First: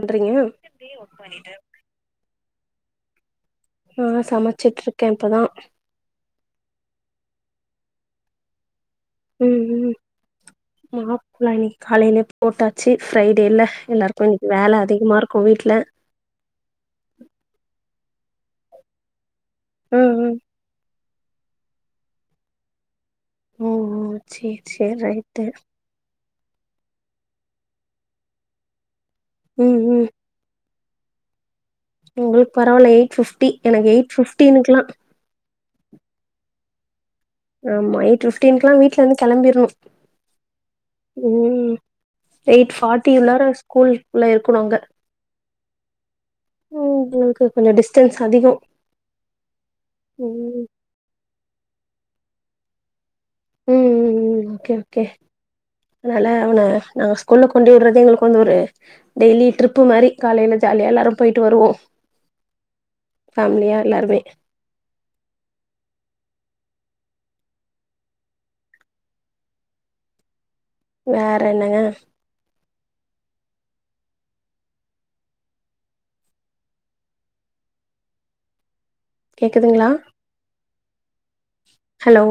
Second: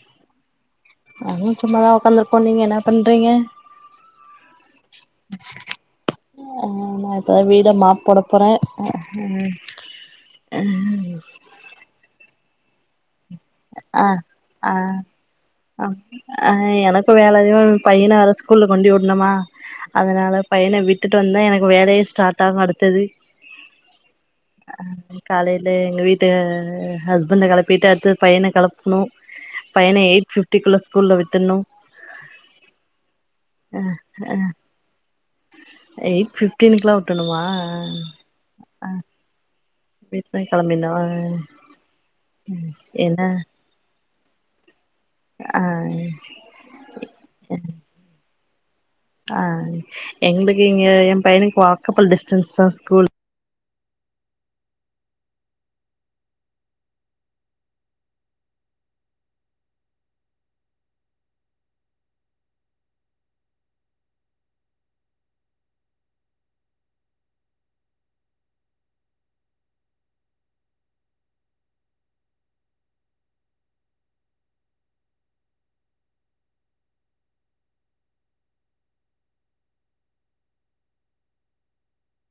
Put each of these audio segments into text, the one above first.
பண்றீங்க அதுவு சும்மாதா உக்காந்துருப்போ நீங்க என்ன பண்றீங்க ஆ சமச்சிட்டு இருக்கே இப்பதா அ வீட மாப்போட போறே ம் ம் மாப் நா இன்னைக்கு காலைல போட்டாச்சி ஆ ஆ இருக்கு வீட்ல ஆ எனக்கு வேலையு பையன வ ஸ்கூல கொண்டு வுடுணுமா ம் ம் அதனால பையன விட்டுட்டு வந்தா எனக்கு வேலையு ஸ்டார்ட் ஆகும் அடுத்தது ஓ ஓ சேரி அ சேரி ரைட்டு காலையில எங்க வீட் டு ஹஸ்பண்ட கலப்பிட்டு அடுத்தது பையன கலப்ணு ம் பையன ம் எயிட் பிஃப்டி குள்ள ஸ்கூ ஸ்கூல்ல விட்டுணு உங்களுக்கு பரவால்ல எயிட் பிஃப்டி எனக்கு எயிட் பிஃப்டீனுக்கலா எயிட் பிஃப்டீனுக்கெல்லா வுட் ஆமா எயிட் பிஃப்டீனுகெல்லா வீட்ல இருந்து கெளம்பிரணு வீட்ல கெளம்பினு ம் எயிட் என்ன ஃபார்ட்டியுல்லார ஸ்கூல் உள்ள இருக்கணு அங்க ஆ எங்களுக்கு கொஞ்ச டிஸ்டன்ஸ் அதிகொ ஆ எங்களுக்கு இங்க என் பையனுக்கு வாக்கப்பல் டிஸ்டன்ஸ் தா ஸ்கூல் ம் ம் ம் ஓகே ஓகே அதனால அவன நாங்க ஸ்கூல்ல கொண்டு வுடுறது எங்களுக்கு வந்து ஒரு டெய்லி ட்ரிப்பு மாரி காலையில ஜா ஜாலியா எல்லாரு போயிட்டு வருவோ [inaudible] ஃபேமிலியா எல்லாருமே வேற என்னங்க கேக்குதுங்ளா ஹலோ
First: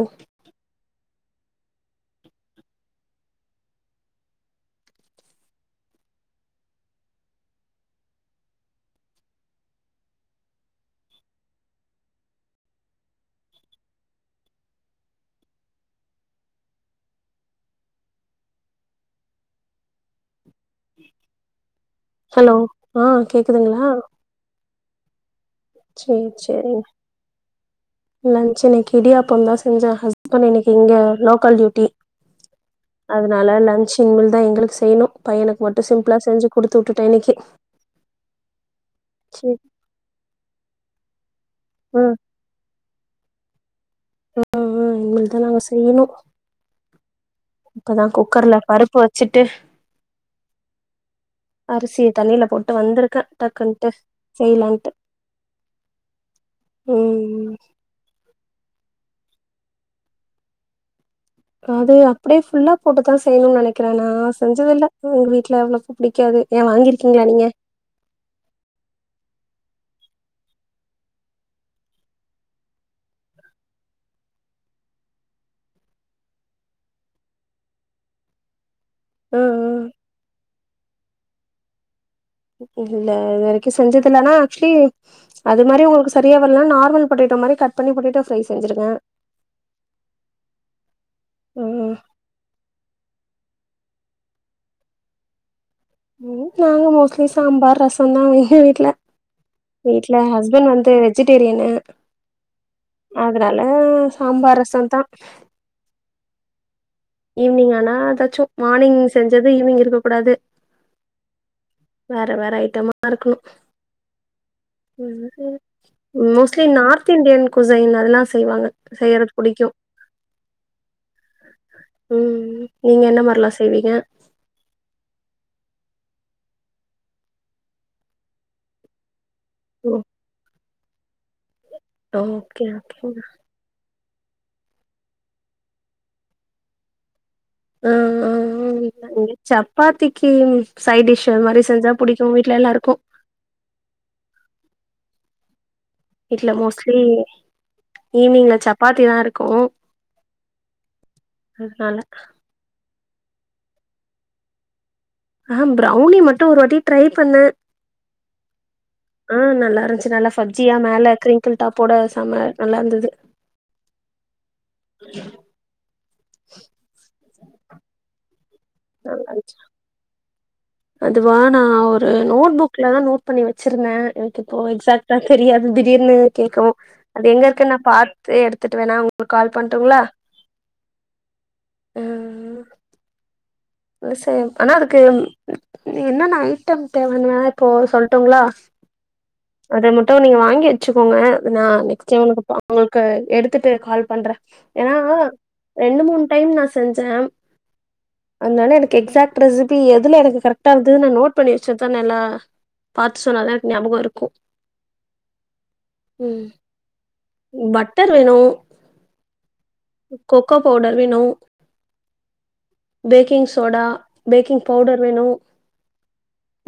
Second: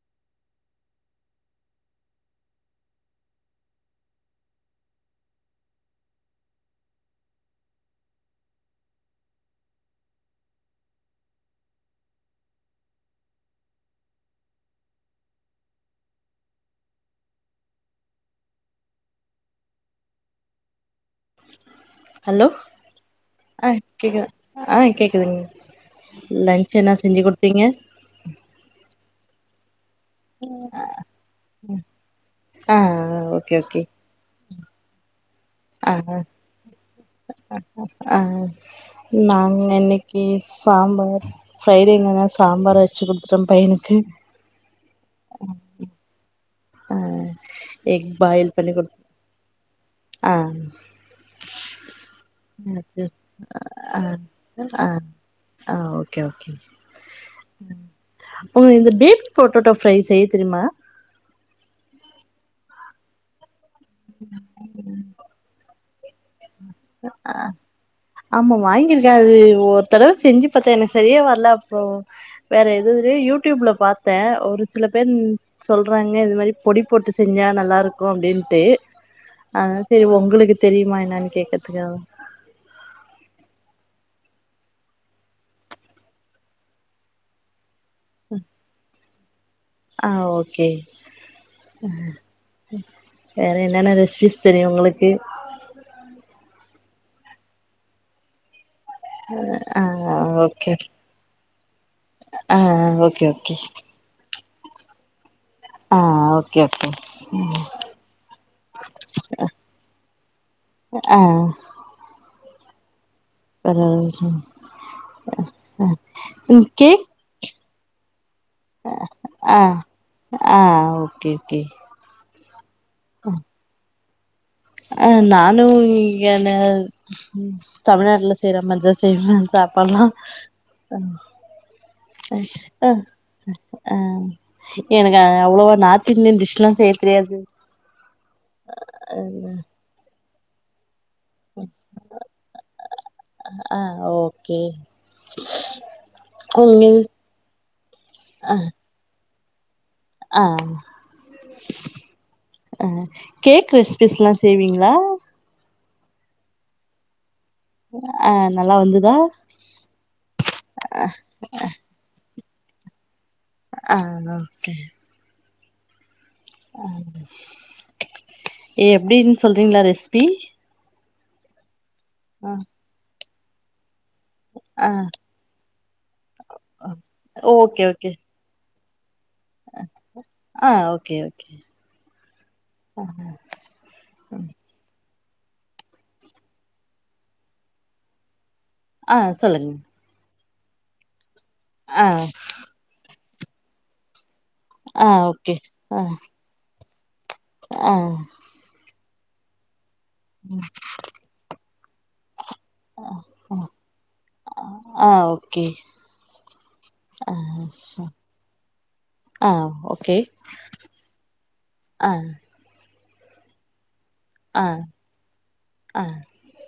ஹலோ ஆ ஆ கேக்குதுங்ளா கேக்குதா ஆ கேக்குதுங்க செரி லன்ச் செரிங்க என்ன செஞ்சு குடுத்தீங்க லன்ச் இன்னைக்கி இடியாப்பந்தா ஹஸ்பண்ட் இன்னைக்கி இங்க லோக்கல் டியூட்டி ஆ ஓகே அதனால ஓகே லஞ்ச் இனிமேல் தா எங்களுக்கு செய்யணு பையனுக்கு மட்டு ஆ சிம்பளா ஆ செஞ்சி குடுத்துவுட்டு ஆ சேரி நாங்க இன்னைக்கி சாம்பார் ம் ஃப்ரைடேங்கனால சாம்பார் வெச்சிகுடுத்துட்டே பையனுக்கு ஆ இனிமேல்தா நாங்க செய்யணு ஆ இப்பதா எக் பாயில் குக்கர்ல பண்ணி குடுத் பருப்பு வச்சுட்டு ஆ அரிசிய தண்ணில போட்டு அது வந்திருக்க டக்குன்ட்டு ஆ ஆ செய்யலான்ட்டு ஆ ஓகே ஓகே ம் ம் இந்த டீப் பொட்டோட்டா ஃப்ரை செய்ய தெரியுமா அது அப்டியே ஃபுல்லா போட்டுதா செய்யணும்னு நெனைக்கிறே நா செஞ்சதில்ல எங்க வீட்டு்ல அவ்ளவ் பிடிக்காது ஏயா வாங்கிருக்கீங்களா நீங்க ஆமா வாங்கியிருக்க அது ஒரு தடவ செஞ்சி பாத்தே எனக்கு சரியா வரல அப்புறோ வேற எது யூடியூப்ல பாத்தே ஒரு சில பேர் சொல்றாங்க இது மாரி பொடி போட்டு செஞ்சா நல்லா இருக்கு அப்டின்ட்டு ஆ அதனால ஆ செரி உங்களுக்கு தெரியுமா என்னன்னு கேக்குறதுக்காக தா இல்ல இது வரைக்கு செஞ்சதில்ல ஆனா ஆக்சுலி அது மாரி உங்களுக்கு சரியா வரலன்னா நார்மல் பொட்டேட்டோ மாரி கட் பண்ணி பொட்டேட்டோ ஃப்ரை செஞ்சிருங்க ஆ ஓகே ம் வேற என்னென்ன ரெசிபிஸ் தெரியு உங்களுக்கு ம் நாங்க மோஸ்ட்லி சாம்பார் ரசம் தா எங்க வீட்ல ஆ வீட்ல ஹஸ்பண்ட் ஓகே வந்து வெஜிடேரியன் ஆ ஓகே ஓகே அதனால சாம்பார் ரசந்தா ஆ ஓகே ஓகே ஈவ்னிங் ஆனா ஏதாச்சு மார்னிங் செஞ்சது ஈவ்னிங் இருக்க கூடாது ஆ வேற வேற அய் டமா இருக்குனு வேற மோஸ்ட்லி ம் கேக் நார்த் இந்தியன் [unintelligible] ஆ ஆ ஓகே ஓகே ம். நீங்க என்ன அ மாரிலாம் செய்வீங்க? அ நானு என்ன ம் தமிழ்நாட்டுல செய்யற மாரிதா செய்வே சாப்பாட்லா ம். அ ஓகே, அ அ ஓகேங்க. அ எனக்கு அவ்வளவா நார்த் இந்தியன் டிஷ்லாம் செய்ய தெரியாது ஆ ஆ சப்பாத்திக்கு சைடிஷ் மாரி செஞ்சா புடிக்கு வீட்ல எல்லாருக்கு. ஆ ஓகே வீட்ல உங்கள் மோஸ்ட்லி ஈவ்னிங்ல சப்பாத்தி தா இருக்கு. அ அ கேக் ரெசிபிஸ்லா செய்வீங்களா? ஆம் ப்ரவுனி மட்டு ஒரு வாட்டி ட்ரை பண்ணே ஆ நல்லா வந்துதா ஆ நல்லா இருந்துச்சி நல்லா பப்ஜியா மேல கிரிங்கிள் டாப்போட செம நல்லா இருந்தது அ அ ஓகே அ ம் எப்டின்னு நல்லா சொல்றீங்களா ரெசிப்பி அதுவா நா ஒரு நோட் புக்லதா நோட் பண்ணி வச்சிருந்தே எனக்கு இப்போ ஆ எக்ஸாக்டா தெரியது திடீர்னு கேக்கவு அது எங்க இருக்குன்னு நா ஓகே ஓகே பாத்து எடுத்துட்டு வேணா உங் கால் பண்டுங்களா ஆ ஓகே ஓகே அ விசயம் ஆனா அதுக்கு எம் என்னென்ன ஐட்டம் தேவன்னு வேணா இப்போ சொல்டோங்களா ஆ சொல்லுங்க அத மட்டு நீங்க வாங்கி வச்சுக்கோங்க நா ஆ நெக்ஸ்ட் டைம் உங்களுக்கு எடுத்துட்டு கால் பண்றே ஏன்னா ஆ ஓகே ரெண்டு ஆ மூணு டைம் நா செஞ்சே ஆ அதுனால எனக்கு எக்ஸாக்ட் ரெசிபி எதுல எனக்கு கரெக்டா இருந்ததுனு நோட் பண்ணி வெச்சுட்டேனேல்ல பாத்து சொன்னாதா எனக்கு ஞாபகோ இருக்கு ஆ ஓகே ம் ஆ ச பட்டர் வேணு ஆ ஓகே கொக்கோ பவுடர் வேணு ஆ பேக்கிங் சோடா பேக்கிங் பவுடர் வேணு அ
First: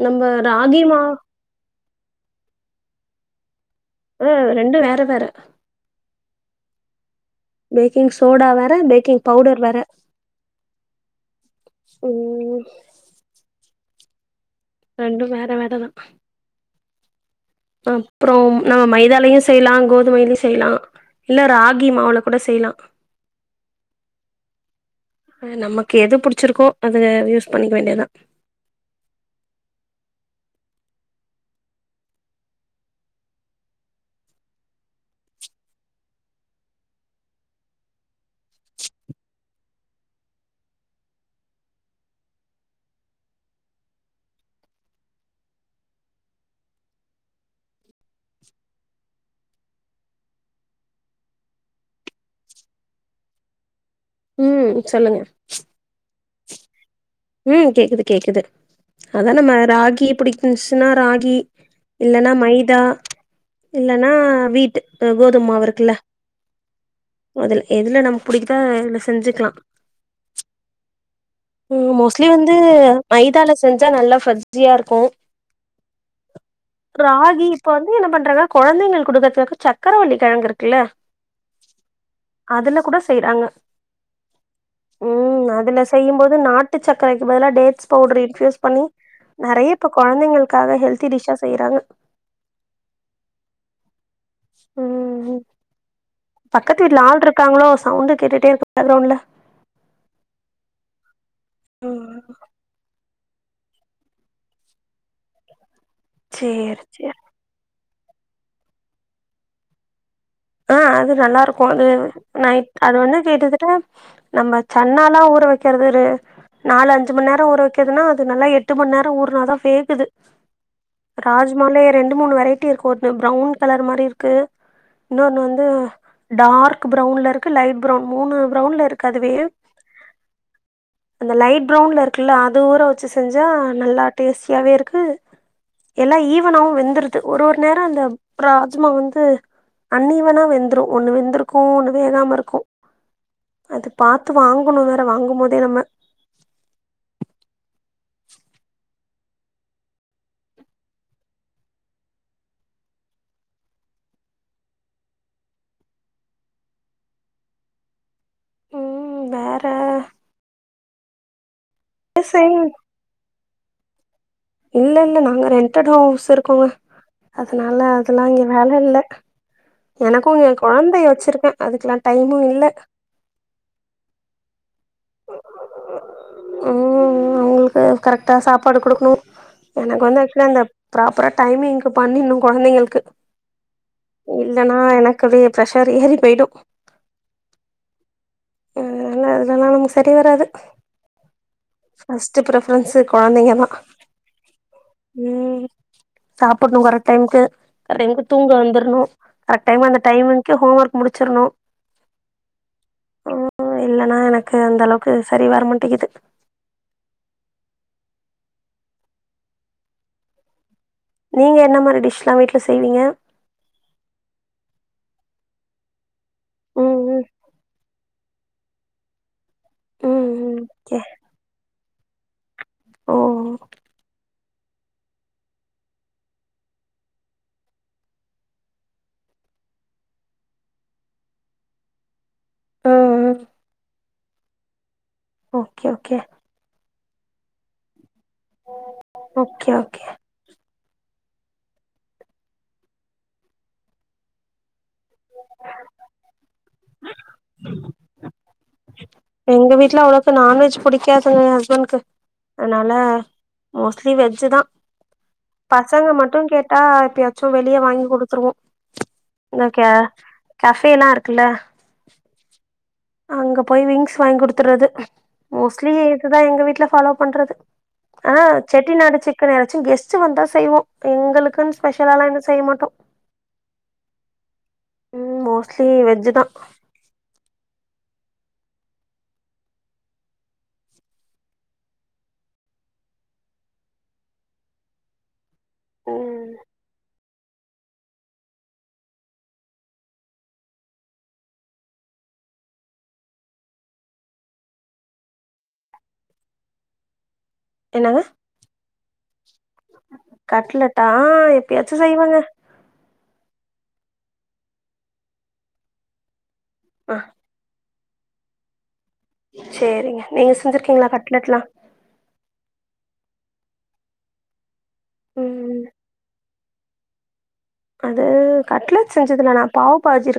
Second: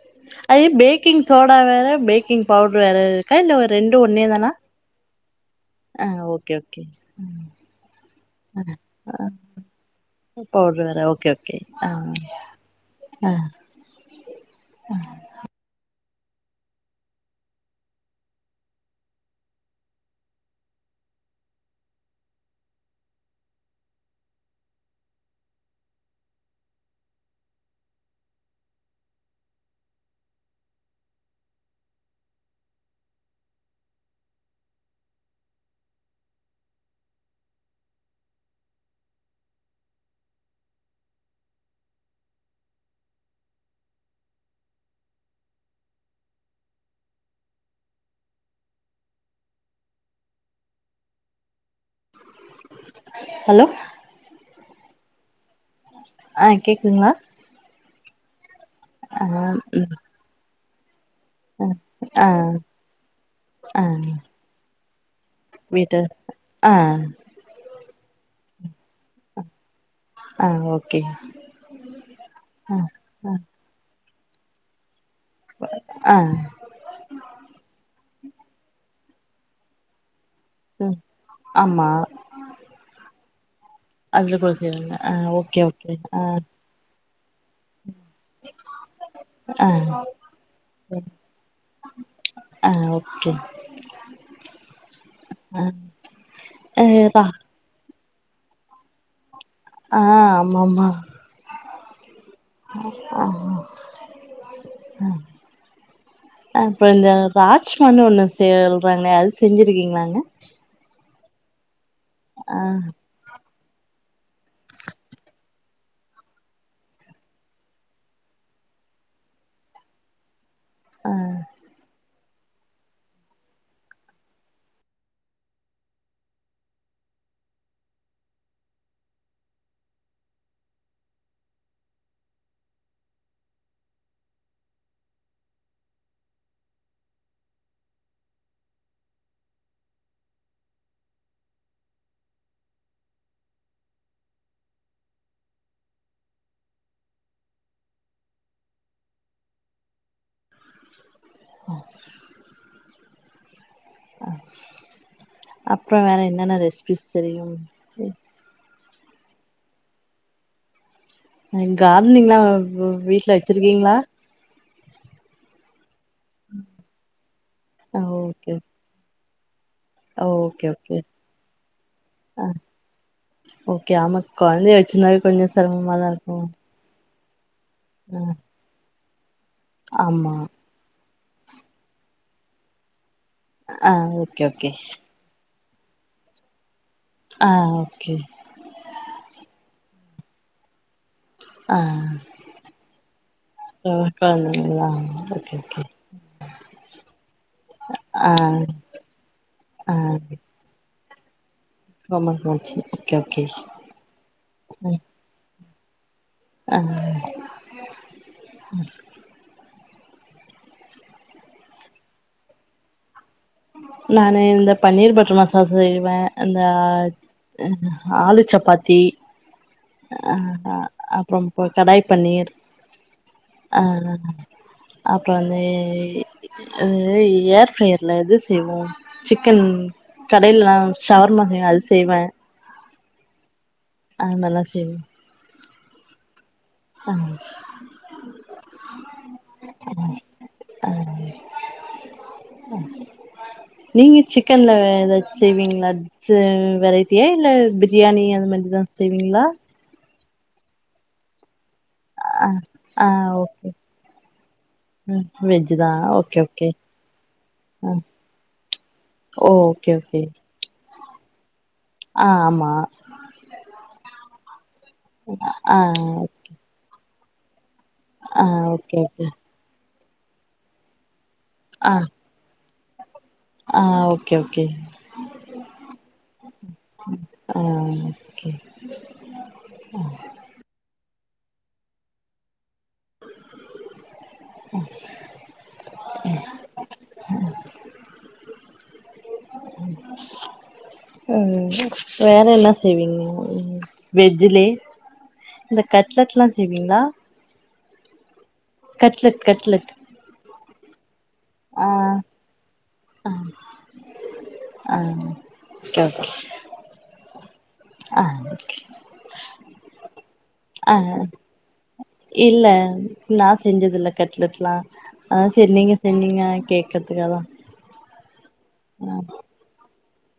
நம்ம அது ராகி மா பேக்கிங் சோடா வேற பேக்கிங் பவுடரு வேற இருக்கா இல்ல ரெண்டு ஒன்னே தானா ரெண்டு வேற வேற ஆ ஓகே ஓகே பேக்கிங் சோடா வேற பேக்கிங் பவுடர் வேற பவுடரு வேற ஓகே ஓகே அ ம் அ ரெண்டு வேற வேறதா அப்புறம் நம்ம மைதாலையு செய்யலா கோதுமைலயு செய்யலா இல்ல ராகி மாவுல கூட செய்யலா நமக்கு எது பிடிச்சிருக்கோ அத யூஸ் பண்ணிக்க வேண்டியதா ஹலோ ம் சொல்லுங்க ஆ கேக்குதுங்களா ம் கேக்குது கேக்குது ஆ அதா நம்ம ம் ராகி புடிக்குன்ச்சுனா ராகி கி ஆ இல்லன்னா மைதா ஆ இல்லன்னா வீட்டு கோதும்மாவு இருக்குல்ல வீட்டு ஆ அதுல எதுல நம்ம பிடிக்குதோ அதுல செஞ்சுக்லா ஆ ஓகே ஆக்சுலி வந்து மைதால செஞ்சா நல்லா ஃபஜ்ஜியா இருக்கு ஆ ராகி இப்ப வந்து என்ன பண்றாங்க குழந்தைங்கள் குடுக்கத்துக்கு சக்கரவல்லி கிழங்கு இருக்குல்ல ம் ஆமா அதுல கூட செய்றாங்க அதுல கூட செய்வாங்களா ஆ ஓகே ஓகே அ ட்டு சக்கரைக்கு பதுல டேட்ஸ் பவுடர் இன்ஃப்யூஸ் பண்ணி ஆ நறைய இப்ப குழந்தைங்களுக்காக ஹெல்தி டிஸ்ஷா செய்றாங்க அ ஓகே ம் பக்கத்து ஆ வீட்டுல ஆள் இருக்காங்களோ சவுண்டு கேட்டுட்டே இரு கிரவுண்ட்ல அ ஆம்மாமா ஓ ஆஹ அ சேரி அப்ரோ இந்த சேரி ராஜ் ஒன்னு ஒன்னு சேல்றாங்களே அது செஞ்சுருக்கீங்களாங்க ஆ அது நல்லா ஆ நைட் அது வந்து கிட்டதட்ட நம்ம சன்னாலா ஊற வைக்கிறது நாலஞ்சு மண்நேரோ ஊற வைக்கதுன்னா அது நல்லா எட்டு மண்நேரோ ஊறுனாதா வேகுது ஆ ராஜ்மாலே ரெண்டு மூணு வெரைட்டி இருக்கு ஒன்னு ப்ரௌன் கலர் மாரி இருக்கு இன்னொன்னு வந்து டார்க் ப்ரவுன்ல இருக்கு லைட் ப்ரவுன் மூணு ப்ரவுன்ல இருக்கு அதுவே அந்த லைட் ப்ரவுன்ல இருக்குல்ல அது ஊர வச்சு செஞ்சா நல்லா டேஸ்டியாவே இருக்கு எல்லா ஈவனாவு வெந்துருது ஒரு ஒரு நேரோ அந்த ராஜ்மா வந்து தண்ணி வேணா வெந்துரு ஒண்ணு வெந்திருக்கு ஒண்ணு வேகாம இருக்கு அது பாத்து வாங்கணு வேற வாங்கும் போதே நம்ம ஓ அப்ப வேற என்னென்ன ரெசிபிஸ் தெரியும் உம் வேற கார்டனிங்லா சரி. வீட்ல வச்சிருக்கீங்களா இல்ல இல்ல நாங்க ரெண்டட் ஹவுஸ் இருக்கோங்க அதனால ஆ அதெல்லா இங்க ஓகே வேல இல்ல எனக்கும் இங்க ஓகே ஓகே கொழந்தைய வச்சிருக்க அதுக்கெல்லா டைமு ஆ இல்ல ஓகே ஆமா கொழந்தைய வச்சிருந்தாவே கொஞ்சோ செரமமாதா இருக்கு கரக்டா சாப்பாடு குடுக்ணு எனக்கு வந்து ஆமா ஆக்சுவல அந்த ப்ராப்பரா டைமிங்கு பண்ணிர்ணு கொழந்தைங்களுக்கு ஆ ஓகே ஓகே இல்லனா எனக்கு வே பிரஷர் ஏரி போய்டு ஆஹ் ஓகே அதனால சரி வராது ஆ ஃபஸ்ட் ப்ரஃபரன்ஸ் கொழந்தைங்க தா கொழந்தைங்களா ஓகே உம் ஓகே சாப்பட்ணு வர டைம்க்கு கரெக்ட் டைம்க்கு ஆ தூங்க வந்தர்ணு கரக்ட் டைம் ஆ அந்த டைம் கங்கு ஹோம் ஒர்க் முடிச்சர்னு ரொம்ப மகிழ்ச்சி ஓகே ஓகே இல்லன்னா எனக்கு அந்த அளவுக்கு சரி வர டிக்குது அஹ் நீங்க என்ன மாறி டிஷ்லா வீட்ல செய்வீங்க நானு இந்த பன்னீர் பட்டர் மசாலா செய்வ இந்த ம் ம் ஆலு சப்பாத்தி ம் ம் அஹ் கே அப்பறோ கடாய் பன்னீர் ஓ ம் ஆஹ் அப்பறோ வந்து ஏர் ஃப்ரையர்ல இது செய்வோ சிக்கன் கடையிலல்லா ஷவர்மா செய் அது செய்வ ஆஹ் அத மார்லா செய்வோ ஓகே ஓகே அஹ் ஓகே ஓகே அஹ் நீங்க சிக்கன்ல ஏதாச்சும் செய்வீங்களா வெரைட்டி இல்ல பிரியாணி அந்த மாறி எங்க வீட்ல அவ்ளோக்கு நான்வெஜ் புடிக்காதுங்க ஹஸ்பண்ட் அதனால ஆ ஓகே மோஸ்ட்லி வெஜ் தா ம் வெஜ் தா பசங்க ஓகே மட்டு ஓகே கேட்டா எப்பயாச்சு வெளிய வாங்கி குடுத்துருவோ ஓகே கஃபே எல்லா இருக்குல்ல ஆஹ் ஆமா அங்க போய் விங்ஸ் வாங்கி குடுத்துறது ஆ மோஸ்ட்லி இதுதா எங்க வீட்ல ஃபாலோ பண்றது ஆனா ஆ செட்டி ஓகே நாடு ஓகே சிக்கன் யாராச்சு கெஸ்ட் வந்த செய்வோ எங்களுக் க்குன்னு ஸ்பெஷலலா எது செய்ய மாட்டோ ஆஹ் ஓகே ஓகே ம் மோஸ்ட்லி வெஜ்ஜு தா அஹ் ஓகே [inaudible] [inaudible] [inaudible] உம் வேற என்ன செய்வீங்க வெஜ்லயே இந்த கட்லெட்லா செய்வீங்களா என்னங்க கட்லட் கட்லட் ஆஹ் எப்பயாச்சு செய்வங்க ஆஹ் [unintelligible] ஆ ஆ சேரிங்க நீங்க ஆ செஞ்சிருக்கீங்களா கட்லெட்லா இல்ல நா செஞ்சதுல்ல கட்லெட்லா அதா செரி ம் நீங்க செஞ்சிங்கன்னா கேக்கறதுக்காகதா அது கட்லெட் ஆ செஞ்சதுல்ல நா பாவ்பாஜி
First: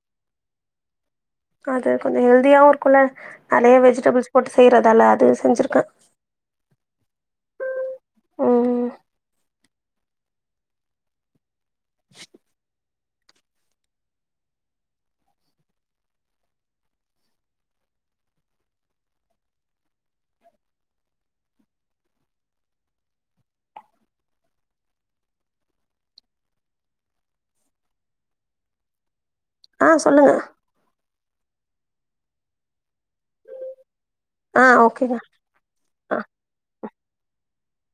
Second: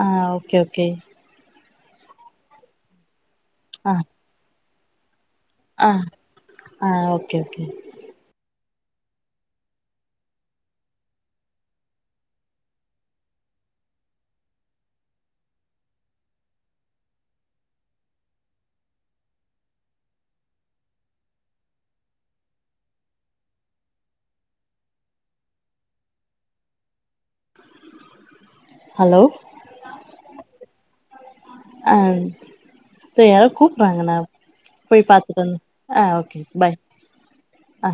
ஆ ஓகே ஓகே அது கொஞ்ச ஹெல்தியாவு இருக்குல்ல அதுலேயே ஆ வெஜிடபிள்ஸ் போட்டு செய்றதால அது செஞ்சிருக்கே ஆ ஆ ஓகே ஓகே ம் [inaudible] ஹலோ ஆ சொல்லுங்க ஆ இப்ப யாரோ கூப்ட்டாங்க நா ஆ போய் ஓகேங்க பாத்துட்டு வந் ஆ ஓகே பய் ஆ